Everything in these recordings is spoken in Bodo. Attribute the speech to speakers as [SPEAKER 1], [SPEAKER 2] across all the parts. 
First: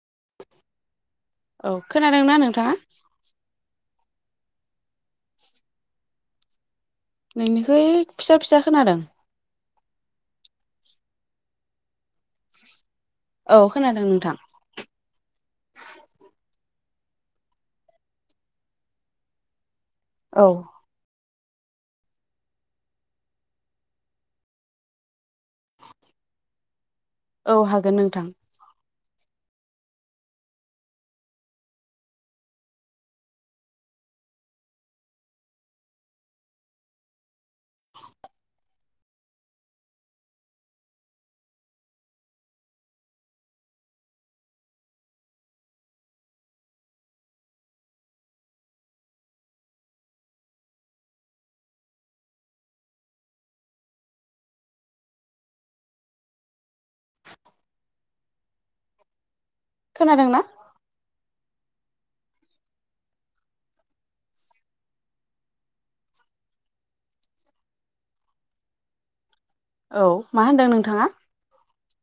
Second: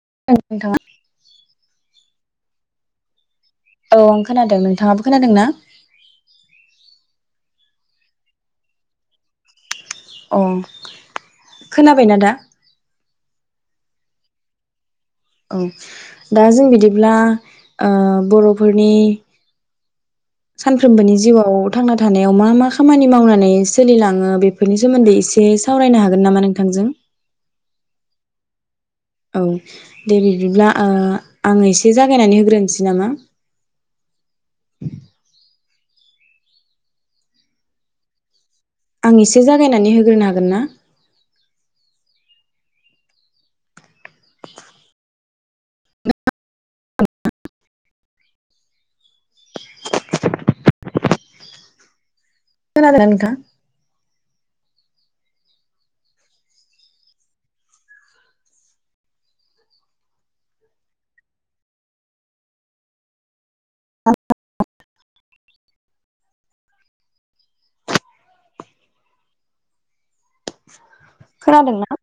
[SPEAKER 1] [unintelligible]
[SPEAKER 2] औ
[SPEAKER 1] नोंथांआ
[SPEAKER 2] खोनादोंना नोंथाङा
[SPEAKER 1] औ आं खोनादों नोंथाङाबो खोनादों ना?
[SPEAKER 2] नोंनिखै फिसा फिसा खोनादों
[SPEAKER 1] अ खोनाबायना दा?
[SPEAKER 2] औ खोनादों नोंथां
[SPEAKER 1] औ दा जों बिदि दिब्ला ओ बर'फोरनि
[SPEAKER 2] औ
[SPEAKER 1] सानफ्रोमबोनि जिउआव औ थांना थानायाव मा मा खामानि मावनानै सोलिलाङो बेफोरनि सोमोन्दै एसे सावरायनो हागोन नामा नोंथांजों?
[SPEAKER 2] औ हागोन नोंथां।
[SPEAKER 1] औ दे बिबिब्ला ओ आं एसे जागायनानै होग्रोनोसै नामा? आं एसे जागायनानै होग्रोनो हागोन ना? [inaudible] खोनादोना नोंथां
[SPEAKER 2] [inaudible] खोनादोंना?
[SPEAKER 1] [unintelligible]
[SPEAKER 2] औ मा होनदों नोंथाङा?
[SPEAKER 1] खोनादोंना?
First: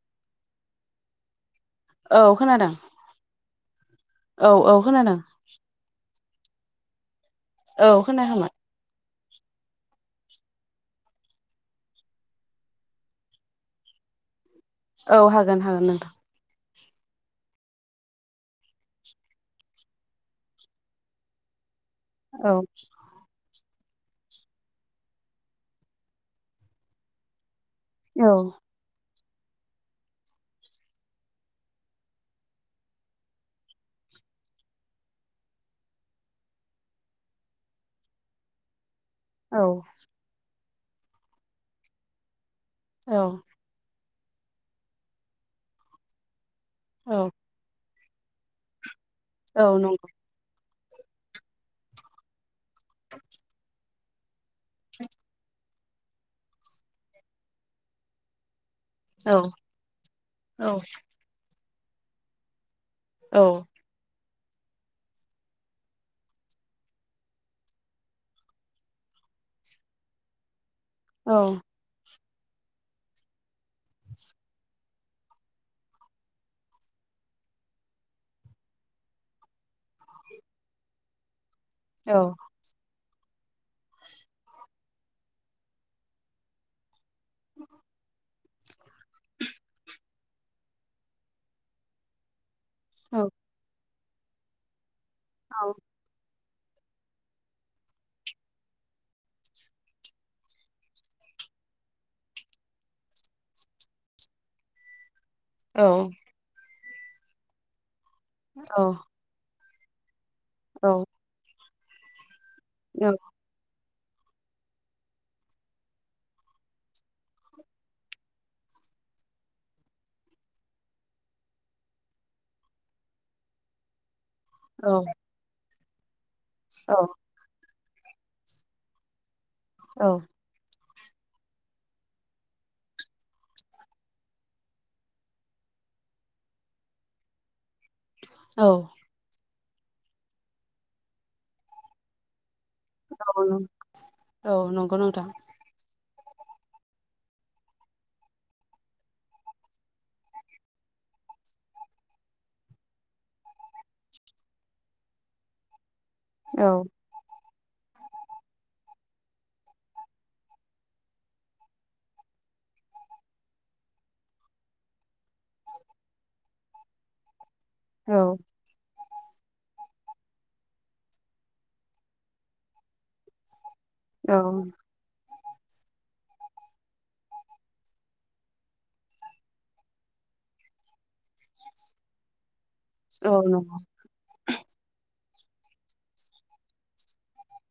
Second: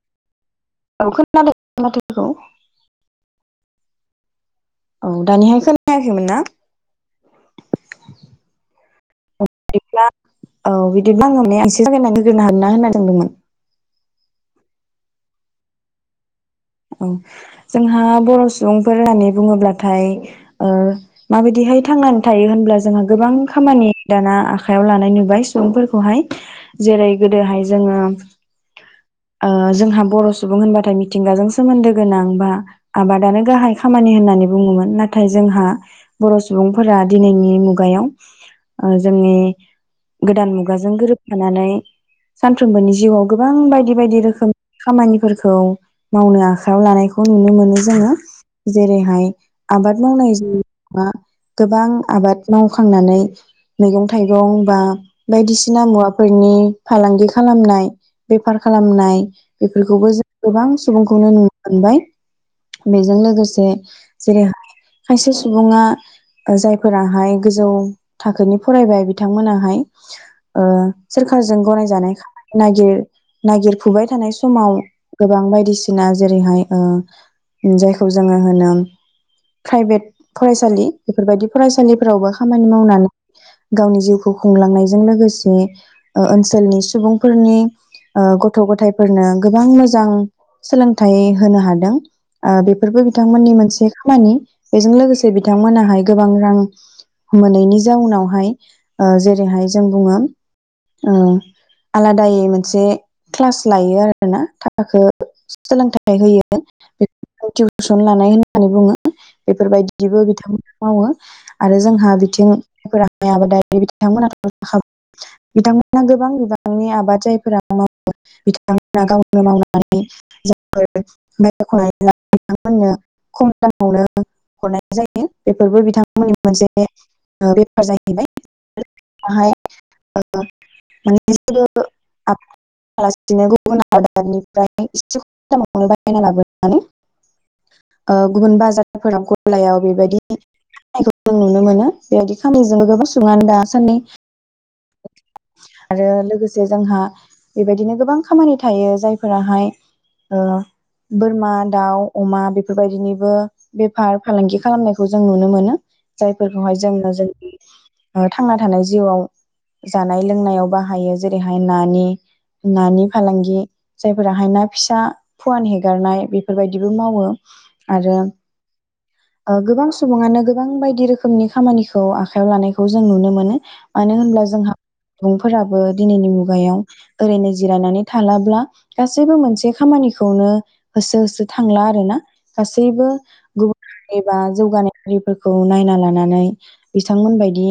[SPEAKER 1] औ खोनादों। माथोखौ
[SPEAKER 2] औ खोनादों औ
[SPEAKER 1] औ
[SPEAKER 2] खोनादों
[SPEAKER 1] दानिहाय खोनायाखैमोन ना?
[SPEAKER 2] औ खोनायाखैमोन।
[SPEAKER 1] औ बिदिब्ला [unintelligible]
[SPEAKER 2] औ हागोन हागोन नोंथां।
[SPEAKER 1] औ जोंहा बर' सुबुंफोर होननानै बुङोब्लाथाय ओ माबायदिहाय थांनानै
[SPEAKER 2] औ
[SPEAKER 1] थायो होनब्ला जोंहा गोबां खामानि दाना आखाइयाव लानाय नुबाय सुबुंफोरखौहाय जेरै गोदोहाय जोङो
[SPEAKER 2] औ
[SPEAKER 1] ओ जोंहा बर' सुबुं होनबाथाय मिथिंगाजों सोमोन्दो गोनां बा आबादानो गाहाइ खामानि होननानै बुङोमोन नाथाय जोंहा बर' सुबुंफोरा दिनैनि मुगायाव ओ जोंनि
[SPEAKER 2] औ
[SPEAKER 1] गोदान मुग गाजों गोरोबफानानै सानफ्रोमबोनि जिउआव
[SPEAKER 2] औ
[SPEAKER 1] गोबां बायदि बायदि। रोखोमनि खामानिफोरखौ मावनो आ खायाव लानायखौ
[SPEAKER 2] औ
[SPEAKER 1] नुनो मोनो जोङो। जेरै हाय
[SPEAKER 2] औ
[SPEAKER 1] आबाद
[SPEAKER 2] नंगौ
[SPEAKER 1] मावनाय जि बा गोबां आबाद मावखांनानै मैगं थाइ गं बा बायदिसि ना मुवाफोरनि फालांगि खालामनाय बेफार खालामनाय
[SPEAKER 2] औ
[SPEAKER 1] बेफोरखौबो जों गोबां
[SPEAKER 2] औ
[SPEAKER 1] सुबुंखौनो नुनो मोनबाय। बेजों
[SPEAKER 2] औ
[SPEAKER 1] लोगोसे जेरै खायसे सुबुङा जायफोराहाय गोजौ थाखोनि फरायबाय बिथांमोनाहाय ओ
[SPEAKER 2] औ
[SPEAKER 1] सोरखारजों गनायजानायखा नागिर नागिरफुबाय थानाय समाव गोबां बायदिसिना जेरैहाय ओ जायखौ जोङो होनो प्राइभेट फरायसालि बेफोरबायदि
[SPEAKER 2] औ
[SPEAKER 1] फरायसालिफोरावबो खामानि मावनानै गावनि जिउखौ खुंलांनायजों लोगोसे ओ-ओनसोलनि सुबुंफोरनि ओ गथ' गथायफोरनो गोबां मोजां सोलों थाइ होनो हादों ओ बेफोरबो बिथांमोननि मोनसे मानि बेजों लोगोसे जे
[SPEAKER 2] औ
[SPEAKER 1] बिथांमोनाहाय गोबां रां मोनैनि जाउनावहाय ओ जेरैहाय जों बुङो ओ आलादायै मोनसे क्लास लायो आरोना थाखो
[SPEAKER 2] औ
[SPEAKER 1] सोलोंथाइ होयो [inaudible] टिउ स सन लानाय होननानै बुङो बेफोरबायदिबो मावो आरो जोंहा बिथिं [unintelligible]
[SPEAKER 2] औ
[SPEAKER 1] बिथांमोना [unintelligible] बिथांमोना गोबां बिबांनि आबाद जायफोरा मावो बिथांमोना गावनो मावनानै [unintelligible] खम दामावनो [unintelligible] हरनाय जायो बे फोरबो बिथां मोननि मोनसे ओ बे जाहैबाय [unintelligible] हाय
[SPEAKER 2] औ
[SPEAKER 1] माने बिसोरो [unintelligible] गुबुन हादोरनिफ्राय इसे खमावनो बायना लाबोनानै ओ गुबुन बाजारफोराव लायाव बेबायदि [unintelligible] नुनो मोनो बेबायदि खामानिजोंबो गोबां सुबुंङानो दासान्दि
[SPEAKER 2] ग नोथां
[SPEAKER 1] आरो लोगोसे जोंहा बेबायदिनो गोबां खामानि थायो जायफोराहाय ओ बोरमा दाउ अमा बेफोरबायदिनिबो बेफार फालांगि खालामनायखौ जों नुनो मोनो।
[SPEAKER 2] औ
[SPEAKER 1] जायफोरखौहाय जोनो जोंनि ओ थांना थानाय जिउआव जानाय लोंनायाव बाहायो जेरैहाय नानि नानि फालांगि जायफोराहाय ना फिसा फुवान हेगारनाय बेफोरबायदिबो मावो। आरो
[SPEAKER 2] औ
[SPEAKER 1] ओ गोबां सुबुंङानो गोबां बायदि रोखोमनि खामानिखौ आखायाव लानायखौ जों नुनो मोनो। मानो
[SPEAKER 2] औ
[SPEAKER 1] होनब्ला जोंहा सुबुंफोराबो दिनैनि मुगायाव ओरैनो जिरायनानै थालाब्ला गासैबो मोनसे खामानिखौनो होसो होसो थांला आरोना गासैबो
[SPEAKER 2] औ नंगौ
[SPEAKER 1] गुबुन एबा जौगानाय हारिफोर खौ नायना लानानै बिथांमोनबादि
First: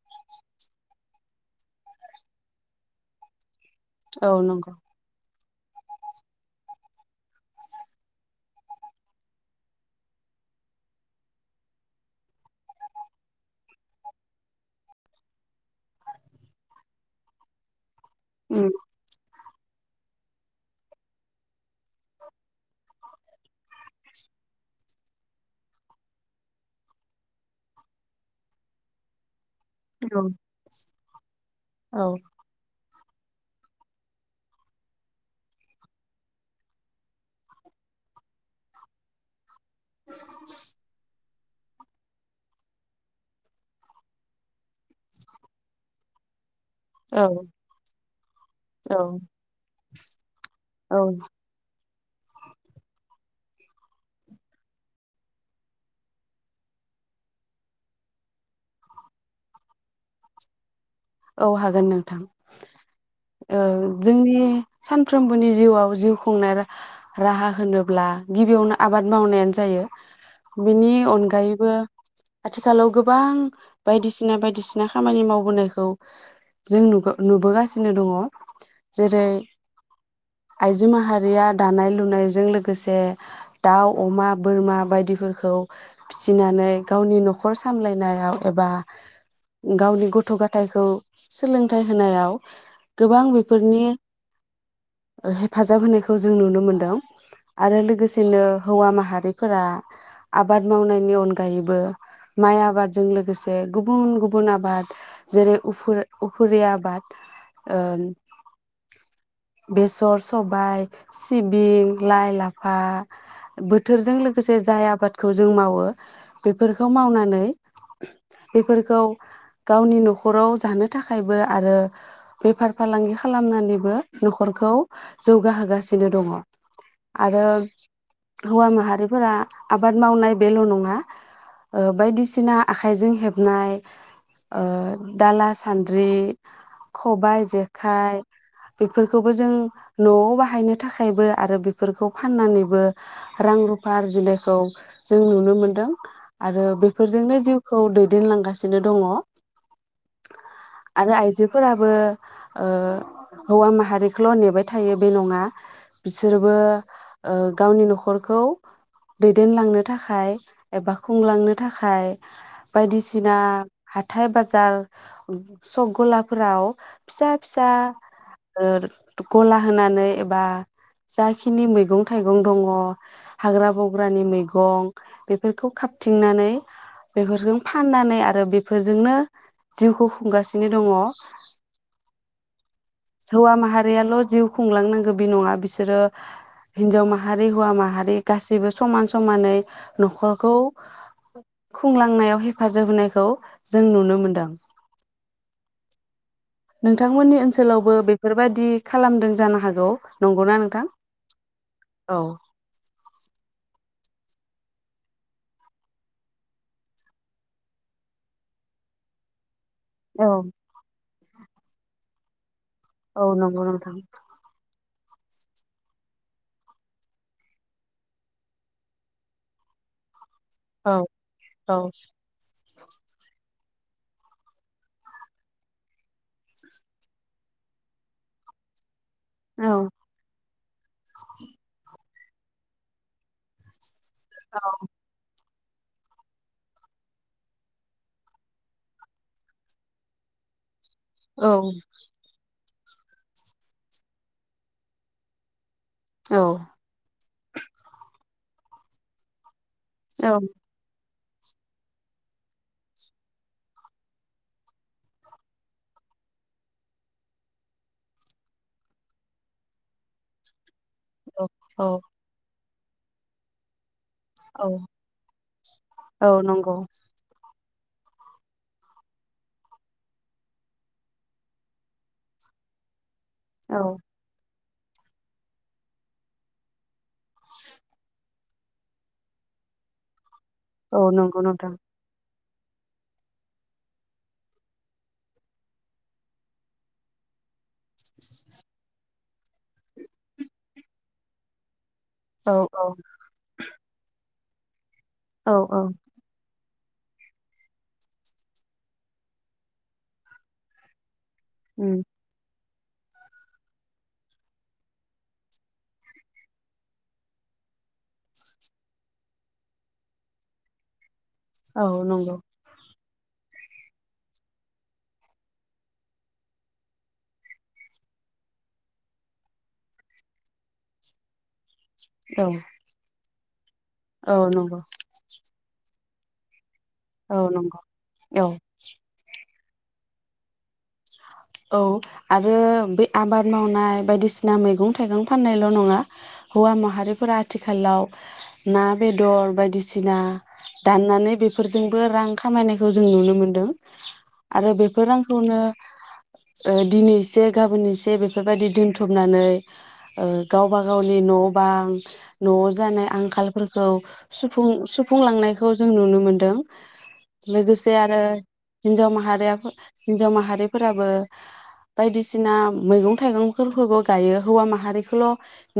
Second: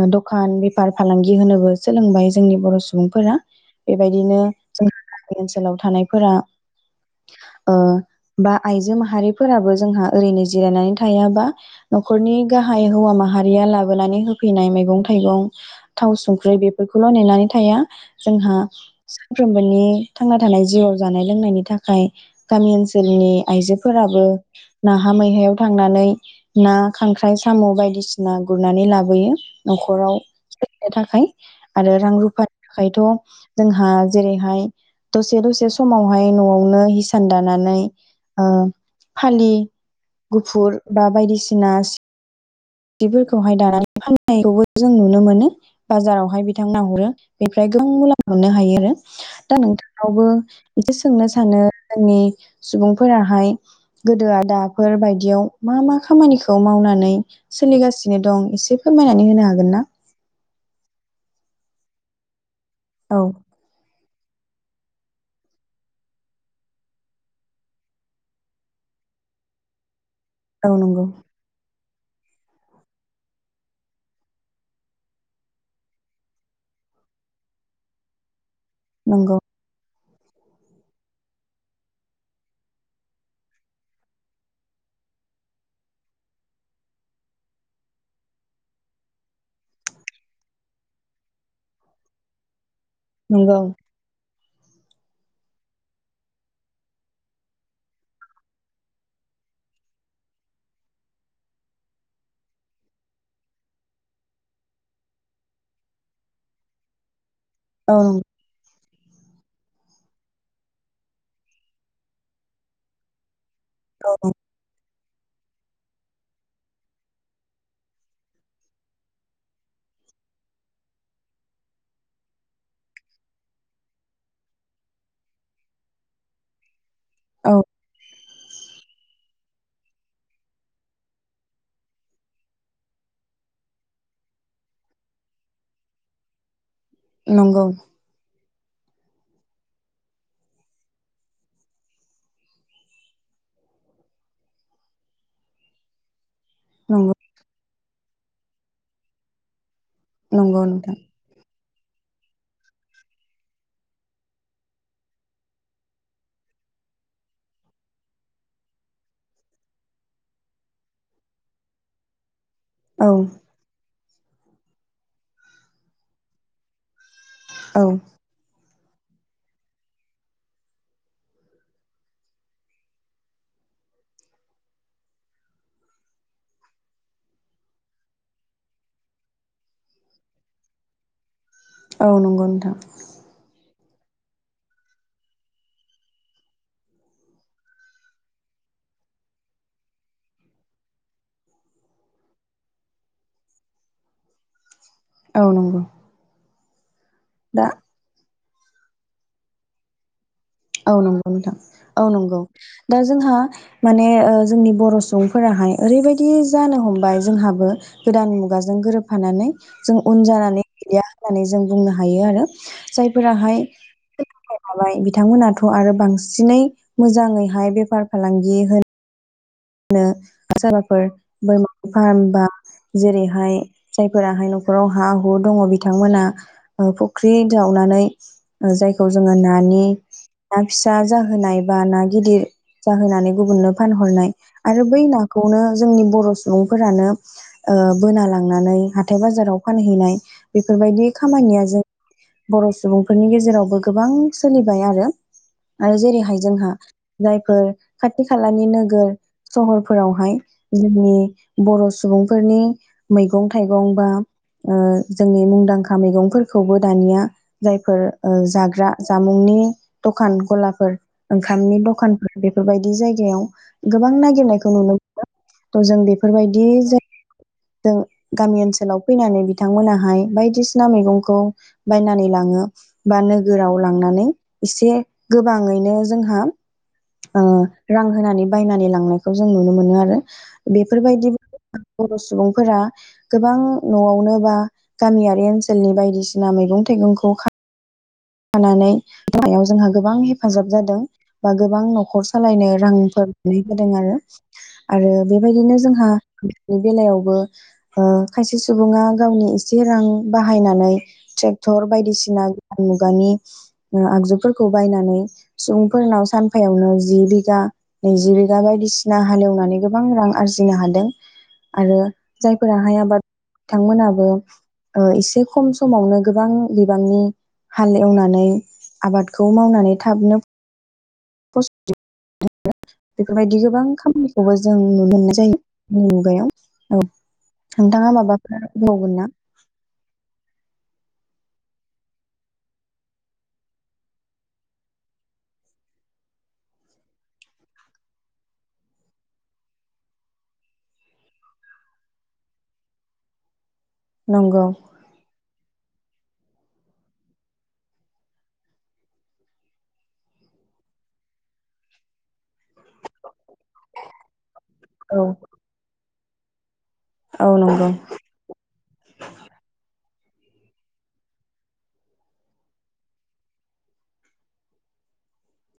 [SPEAKER 1] ओ दखान बे फार फालांगि होनोबो सोलोंबाय जोंनि बर' सुबुंफोरा
[SPEAKER 2] औ
[SPEAKER 1] बेबायदिनो
[SPEAKER 2] नंगौ
[SPEAKER 1] जों ओनसोलाव थानायफोरा ओ बा आइजो माहारिफोराबो जोंहा ओरैनो जिरायनानै थायाबा न'खरनि गाहाय हौवा माहारिया लाबोनानै होफैनाय मैगं थाइगं थाव संख्रि बेफोरखौल' नेनानै थाया जोंहा फ्रोमबोनि थांना थानाय जिउआव जानाय लोंनायनि थाखाय गामि ओनसोलनि आइजोफोराबो नाहा मैहायाव थांनानै ना खांख्राइ साम' बायदिसिना गुरनानै लाबोयो न'खराव।
[SPEAKER 2] औ
[SPEAKER 1] सोलिनो थाखाय आरो
[SPEAKER 2] औ
[SPEAKER 1] रां रुफा थाखायथ' जोंहा जेरैहाय दसे दसे समावहाय न'आवनो हिसान दानानै ओ फालि गुफुर बा बायदिसि सिना जिफोरखौहाय दानानै फाननायखौबो जों नुनो मोनो। बाजारावहाय बिदि बिथांमोना हरो
[SPEAKER 2] औ
[SPEAKER 1] बेनिफ्राय गोबां मुलाम्फा मोननो हायो आरो
[SPEAKER 2] औ
[SPEAKER 1] दा नोंथांनावबो एसे
[SPEAKER 2] औ
[SPEAKER 1] सोंनो सानो आरो जोंनि सुबुंफोराहाय गोदो दाफोर बायदियाव मा मा खामानिखौ मावनानै सोलिगासिनो दं एसे फोरमायनानै होनो हागोन ना?
[SPEAKER 2] औ हागोन नोंथां।
[SPEAKER 1] औ
[SPEAKER 2] ओ जोंनि सानफ्रोमबोनि जिउआव जिउ खुंनाय रा राहा होनोब्ला गिबियावनो आबाद मावनायानो जायो।
[SPEAKER 1] औ
[SPEAKER 2] बिनि
[SPEAKER 1] नंगौ
[SPEAKER 2] अनगायैबो आथिखालाव गोबां बायदिसिना बायदिसिना खामानि मावबोनायखौ जों नुबो नुबोगासिनो दङ जेरै
[SPEAKER 1] नंगौ
[SPEAKER 2] आइजो माहारिया दानाय लुनायजों लोगोसे दाउ अमा बोरमा बायदिफोरखौ फिसिनानै गावनि नखर सामलायनायाव एबा गावनि गथ' गथाय खौ सोलोंथाइ होनायाव। गोबां
[SPEAKER 1] नंगौ
[SPEAKER 2] बिफोरनि। ओ हेफाजाब होनायखौ जों नुनो मोनदों आरो लोगोसेनो हौवा माहारिफोरा आबाद मावनायनि अनगायैबो माइ आफादजों लोगोसे गुबुन गुबुन आबाद जेरै उफर उफुरि आबाद। ओ
[SPEAKER 1] औ नंगौ
[SPEAKER 2] बे स [unintelligible] सबाय सिबिं लाइ लाफा बोथोरजों लोगोसे जाय आबाद खौ जों मावो बेफोरखौ मावनानै उम बेफोरखौ गावनि नखर नखराव जानो थाखायबो आरो बेफार फालांगि खालामनानैबो नखरखौ जौगाहोगासिनो दङ। आरो
[SPEAKER 1] औ नंगौ
[SPEAKER 2] हौवा माहारिफोरा आबाद मावनाय बेल नङा ओ बायदिसिना आखाइजों हेबनाय ओ। दाला सान्द्रि खबाय
[SPEAKER 1] नंगौ
[SPEAKER 2] जेखाइ बेफोरखौबो जों नआव बाहायनो थाखायबो आरो बेफोरखौ फाननानैबो रां रुफा आरजिनायखौ जों नुनो मोनदों। आरो बिफोरजोंनो जिउ औ दैदेनलांगासिनो दङ।
[SPEAKER 1] नंगौ नोंथां।
[SPEAKER 2] फोराबो ओ।
[SPEAKER 1] औ
[SPEAKER 2] बायदिसिना हा थाइ बाजार। सग गलाफोराव फिसा फिसा
[SPEAKER 1] औ
[SPEAKER 2] ओर गला होनानै एबा जाखिनि मैगं थाइगं दङ हाग्रा बंग्रानि मैगं बेफोरखौ खाबथिंनानै बेफोरखौ फाननानै आरो बेफोरजोंनो जिउखौ खुंगासिनो दङ
[SPEAKER 1] औ नंगौ नोंथां।
[SPEAKER 2] बेयाल जिउ खुंलांनांगौ बे नङा। बिसोरो हिनजाव माहारि हौवा माहारि गासैबो समान-समानै, नखरखौ खुंलांनायाव हेफाजाब होनायखौ जों नुनो मोनदों
[SPEAKER 1] औ नंगौ
[SPEAKER 2] नोंथांमोननि
[SPEAKER 1] दा
[SPEAKER 2] ओनसोलावबो बेफ फोरबायदि खालामदों जानो हागौ नंगौना नोंथां?
[SPEAKER 1] औ नंगौ नोंथां औ नंगौ दा जोंहा माने जोंनि बर सुबुंफोराहाय ओरैबायदि जानो हमबाय जोंहाबो गोदान मुगाजों गोरोबफानानै जों उन
[SPEAKER 2] औ
[SPEAKER 1] जानानै गैलिया [unintelligible] जों बुंनो हायो आरो।
[SPEAKER 2] औ नंगौ
[SPEAKER 1] जायफोराहाय
[SPEAKER 2] नोंथां
[SPEAKER 1] [unintelligible] हाबाय बिथांमोना थ' आरो बांसिनै मोजाङैहाय बेफार फालांगि होनो नो
[SPEAKER 2] औ
[SPEAKER 1] सोरबाफोर बोरमा
[SPEAKER 2] औ
[SPEAKER 1] फार्म बा जेरैहाय जायफोराहाय नख'राव हा हु दङ बिथांमोना ओ फुख्रि जावनानै ओ जाय खौ जोङो नानि ना फिसा जाहोनाय बा ना गिदिर जाहोनानै गुबुननो फानहरनाय आरो बै नाख खौनो जोंनि बर' सुबुंफोरानो ओ बोना लांनानै हाथाय बाजाराव फानहैनाय बेफ फोरबायदि
[SPEAKER 2] औ
[SPEAKER 1] खामानिया जों बर' सुबुंफोरनि गेजेरावबो गोबां सोलिबाय आरो आरो
[SPEAKER 2] औ
[SPEAKER 1] जेरैहाय जोंहा जायफोर खाथि खालानि नोगोर- सहरफोरावहाय जोनि बर' सुबुंफोरनि मैगं थाइगं बा ओ जोंनि मुंदांखा मैगंफोरखौबो दानिया जायफोर ओ जाग्रा जामुंनि दखान गलाफोर
[SPEAKER 2] औ
[SPEAKER 1] ओंखामनि
[SPEAKER 2] औ
[SPEAKER 1] दखानफोर बेफ- बायदि जायगायाव गोबां
[SPEAKER 2] औ
[SPEAKER 1] नागिरनायखौ नुनो मोनो थ जों
[SPEAKER 2] औ
[SPEAKER 1] बेफोरबायदि
[SPEAKER 2] नंगौ
[SPEAKER 1] [unintelligible] दों गामि ओनसोलाव फैनानै बिथांमोनाहाय बायदिसिना मैगंखौ बायनानै लाङो बा नोगोराव
[SPEAKER 2] औ
[SPEAKER 1] लांनानै एसे गोबाङैनो जोंहा। ओ रां होनानै बायनानै लांनायखौ जों नुनो मोनो आरो।
[SPEAKER 2] औ
[SPEAKER 1] बेफोरबायदिबो
[SPEAKER 2] नंगौ नोंथां
[SPEAKER 1] [unintelligible] सुबुंफोरा गोबां नआवनो बा गामियारि ओनसोलनि बायदिसिना मैगं थाइगंखौ खा खानानै [unintelligible] जोंहा गोबां हेफाजाब जादों बा गोबां नख नखर
[SPEAKER 2] औ
[SPEAKER 1] सालायनो
[SPEAKER 2] औ
[SPEAKER 1] रांफोर [unintelligible] होदों आरो। आरो
[SPEAKER 2] औ
[SPEAKER 1] बेबायदिनो
[SPEAKER 2] औ
[SPEAKER 1] जोंहा। बे बेलायावबो ओ खायसे सुबुंङा गावनि एसे रां बाहायनानै। टेक्टर बायदिसिना उम गानि उ आगजुफोरखौ बायनानै सुबुंफोरनाव सानफायावनो जि बिघा नैजि बिघा बायदिसिना हालौवनानै गोबां रां आरजिनो हादों।
[SPEAKER 2] औ
[SPEAKER 1] आरो
[SPEAKER 2] नंगौ
[SPEAKER 1] जायफोरा हाय आबाद बिथांमोनाबो ओ एसे खम समावनो गोबां बिबांनि हाल एवनानै आबादखौ मावनानै थाबनो फस
[SPEAKER 2] औ।
[SPEAKER 1] बेफोरबायदि जोब गोबां
[SPEAKER 2] औ
[SPEAKER 1] खामानिखौबो जों
[SPEAKER 2] नंगौ
[SPEAKER 1] नुनो मोननाय जायो मुगायाव। औ नोंथाङा
[SPEAKER 2] औ
[SPEAKER 1] माबाफोर बुंबावगोन ना।
[SPEAKER 2] औ आरो बे आबाद मावनाय बायदिसिना मैगं थाइगं फाननायल नङा हौवा माहारिफोरा आथिखालाव ना बेदर बायदिसिना दाननानै बेफोरजोंबो रां खामायनायखौ जों नुनो मोनदों।
[SPEAKER 1] नंगौ
[SPEAKER 2] आरो बेफोर रांखौनो ओ दिनैएसे गाबोन एसे बेफोरबायदि दोनथुमनानै‌ ओ गावबा गावनि न' बां न'आव जानाय आंखालफोरखौ
[SPEAKER 1] औ
[SPEAKER 2] सुफुं-सुफुंलांनायखौ जों नुनो मोन। दों।
[SPEAKER 1] औ नंगौ
[SPEAKER 2] लोगोसे आरो हिनजाव माहारियाफो हिन्जाव माहारिफोराबो बायदिसिना मैगं थाइगंफोरखौबो गायो हौवा माहारिखौल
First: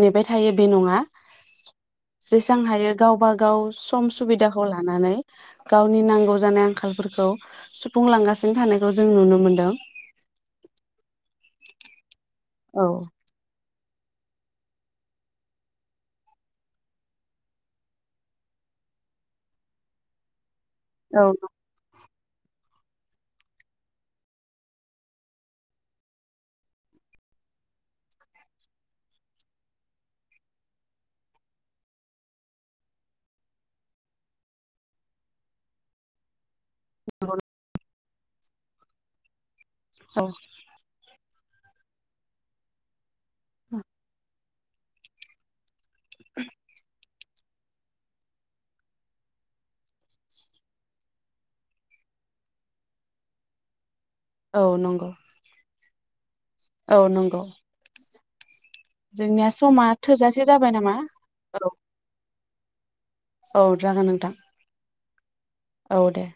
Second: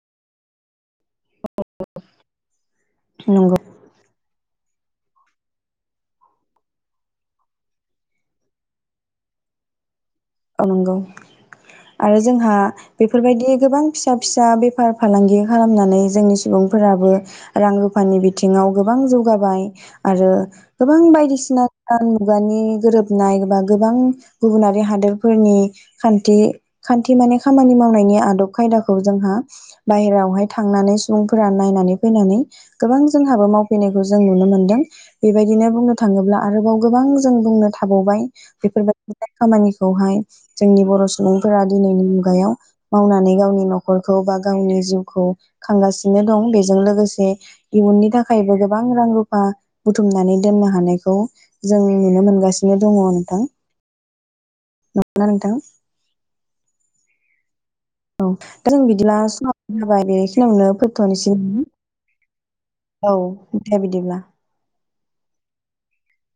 [SPEAKER 2] नेबाय थायो बे नङा। जेसां हायो गावबा
[SPEAKER 1] नंगौ
[SPEAKER 2] गाव सम सुबिदा खौ लानानै गावनि नांगौ जानाय आंखालफोरखौ सुफुंलांगासिनो थानायखौ जों नुनो मोनदों।
[SPEAKER 1] औ नंगौ। आरो जोंहा
[SPEAKER 2] औ
[SPEAKER 1] बेफोरबायदि गोबां फिसा फिसा बेफार फालांगि खालामनानै जोंनि सुबुंफोराबो रां रुफानि बिथिङाव गोबां जौगाबाय आरो गोबां
[SPEAKER 2] औ
[SPEAKER 1] बायदिसिना गान मुगानि गोरोबनाय बा गोबां गुबुनारि हादोर फोरनि खान्थि खान्थि माने खामानि मावनायनि आदब खायदाखौ जोंहा बाहेरायावहाय थांनानै सुबुंफोरा नायनानै फैनानै गोबां जोंहाबो मावफैनायखौ जों नुनो मोन्दों बेबायदिनो बुंनो थाङोब्ला आरोबाव गोबां जों बुंनो थाबावबाय बेफोरबायदि खामानि खौहाय
[SPEAKER 2] औ
[SPEAKER 1] जोंनि बर सु सुबुंफोरा दिनैनि मुगायाव मावनानै गावनि नख'रखौ बा गावनि जिउखौ खांगासि [inaudible] नो दं बेजों लोगोसे इयुननि थाखायबो गोबां रां रुफा बुथुमनानै दोननो हानायखौ जों नुनो मोनगासिनो दङ नोंथां।
[SPEAKER 2] औ नंगौ।
[SPEAKER 1] ना नोंथां
[SPEAKER 2] औ नंगौ
[SPEAKER 1] औ जों बिदिला
[SPEAKER 2] जोंनिया समा
[SPEAKER 1] [inaudible]
[SPEAKER 2] थोजासे
[SPEAKER 1] बेखिनियावनो
[SPEAKER 2] जाबाय नामा
[SPEAKER 1] फोथ'नोसै नामा?
[SPEAKER 2] औ
[SPEAKER 1] औ
[SPEAKER 2] औ
[SPEAKER 1] दे
[SPEAKER 2] जागोन
[SPEAKER 1] बिदिब्ला।
[SPEAKER 2] नोंथां औ दे।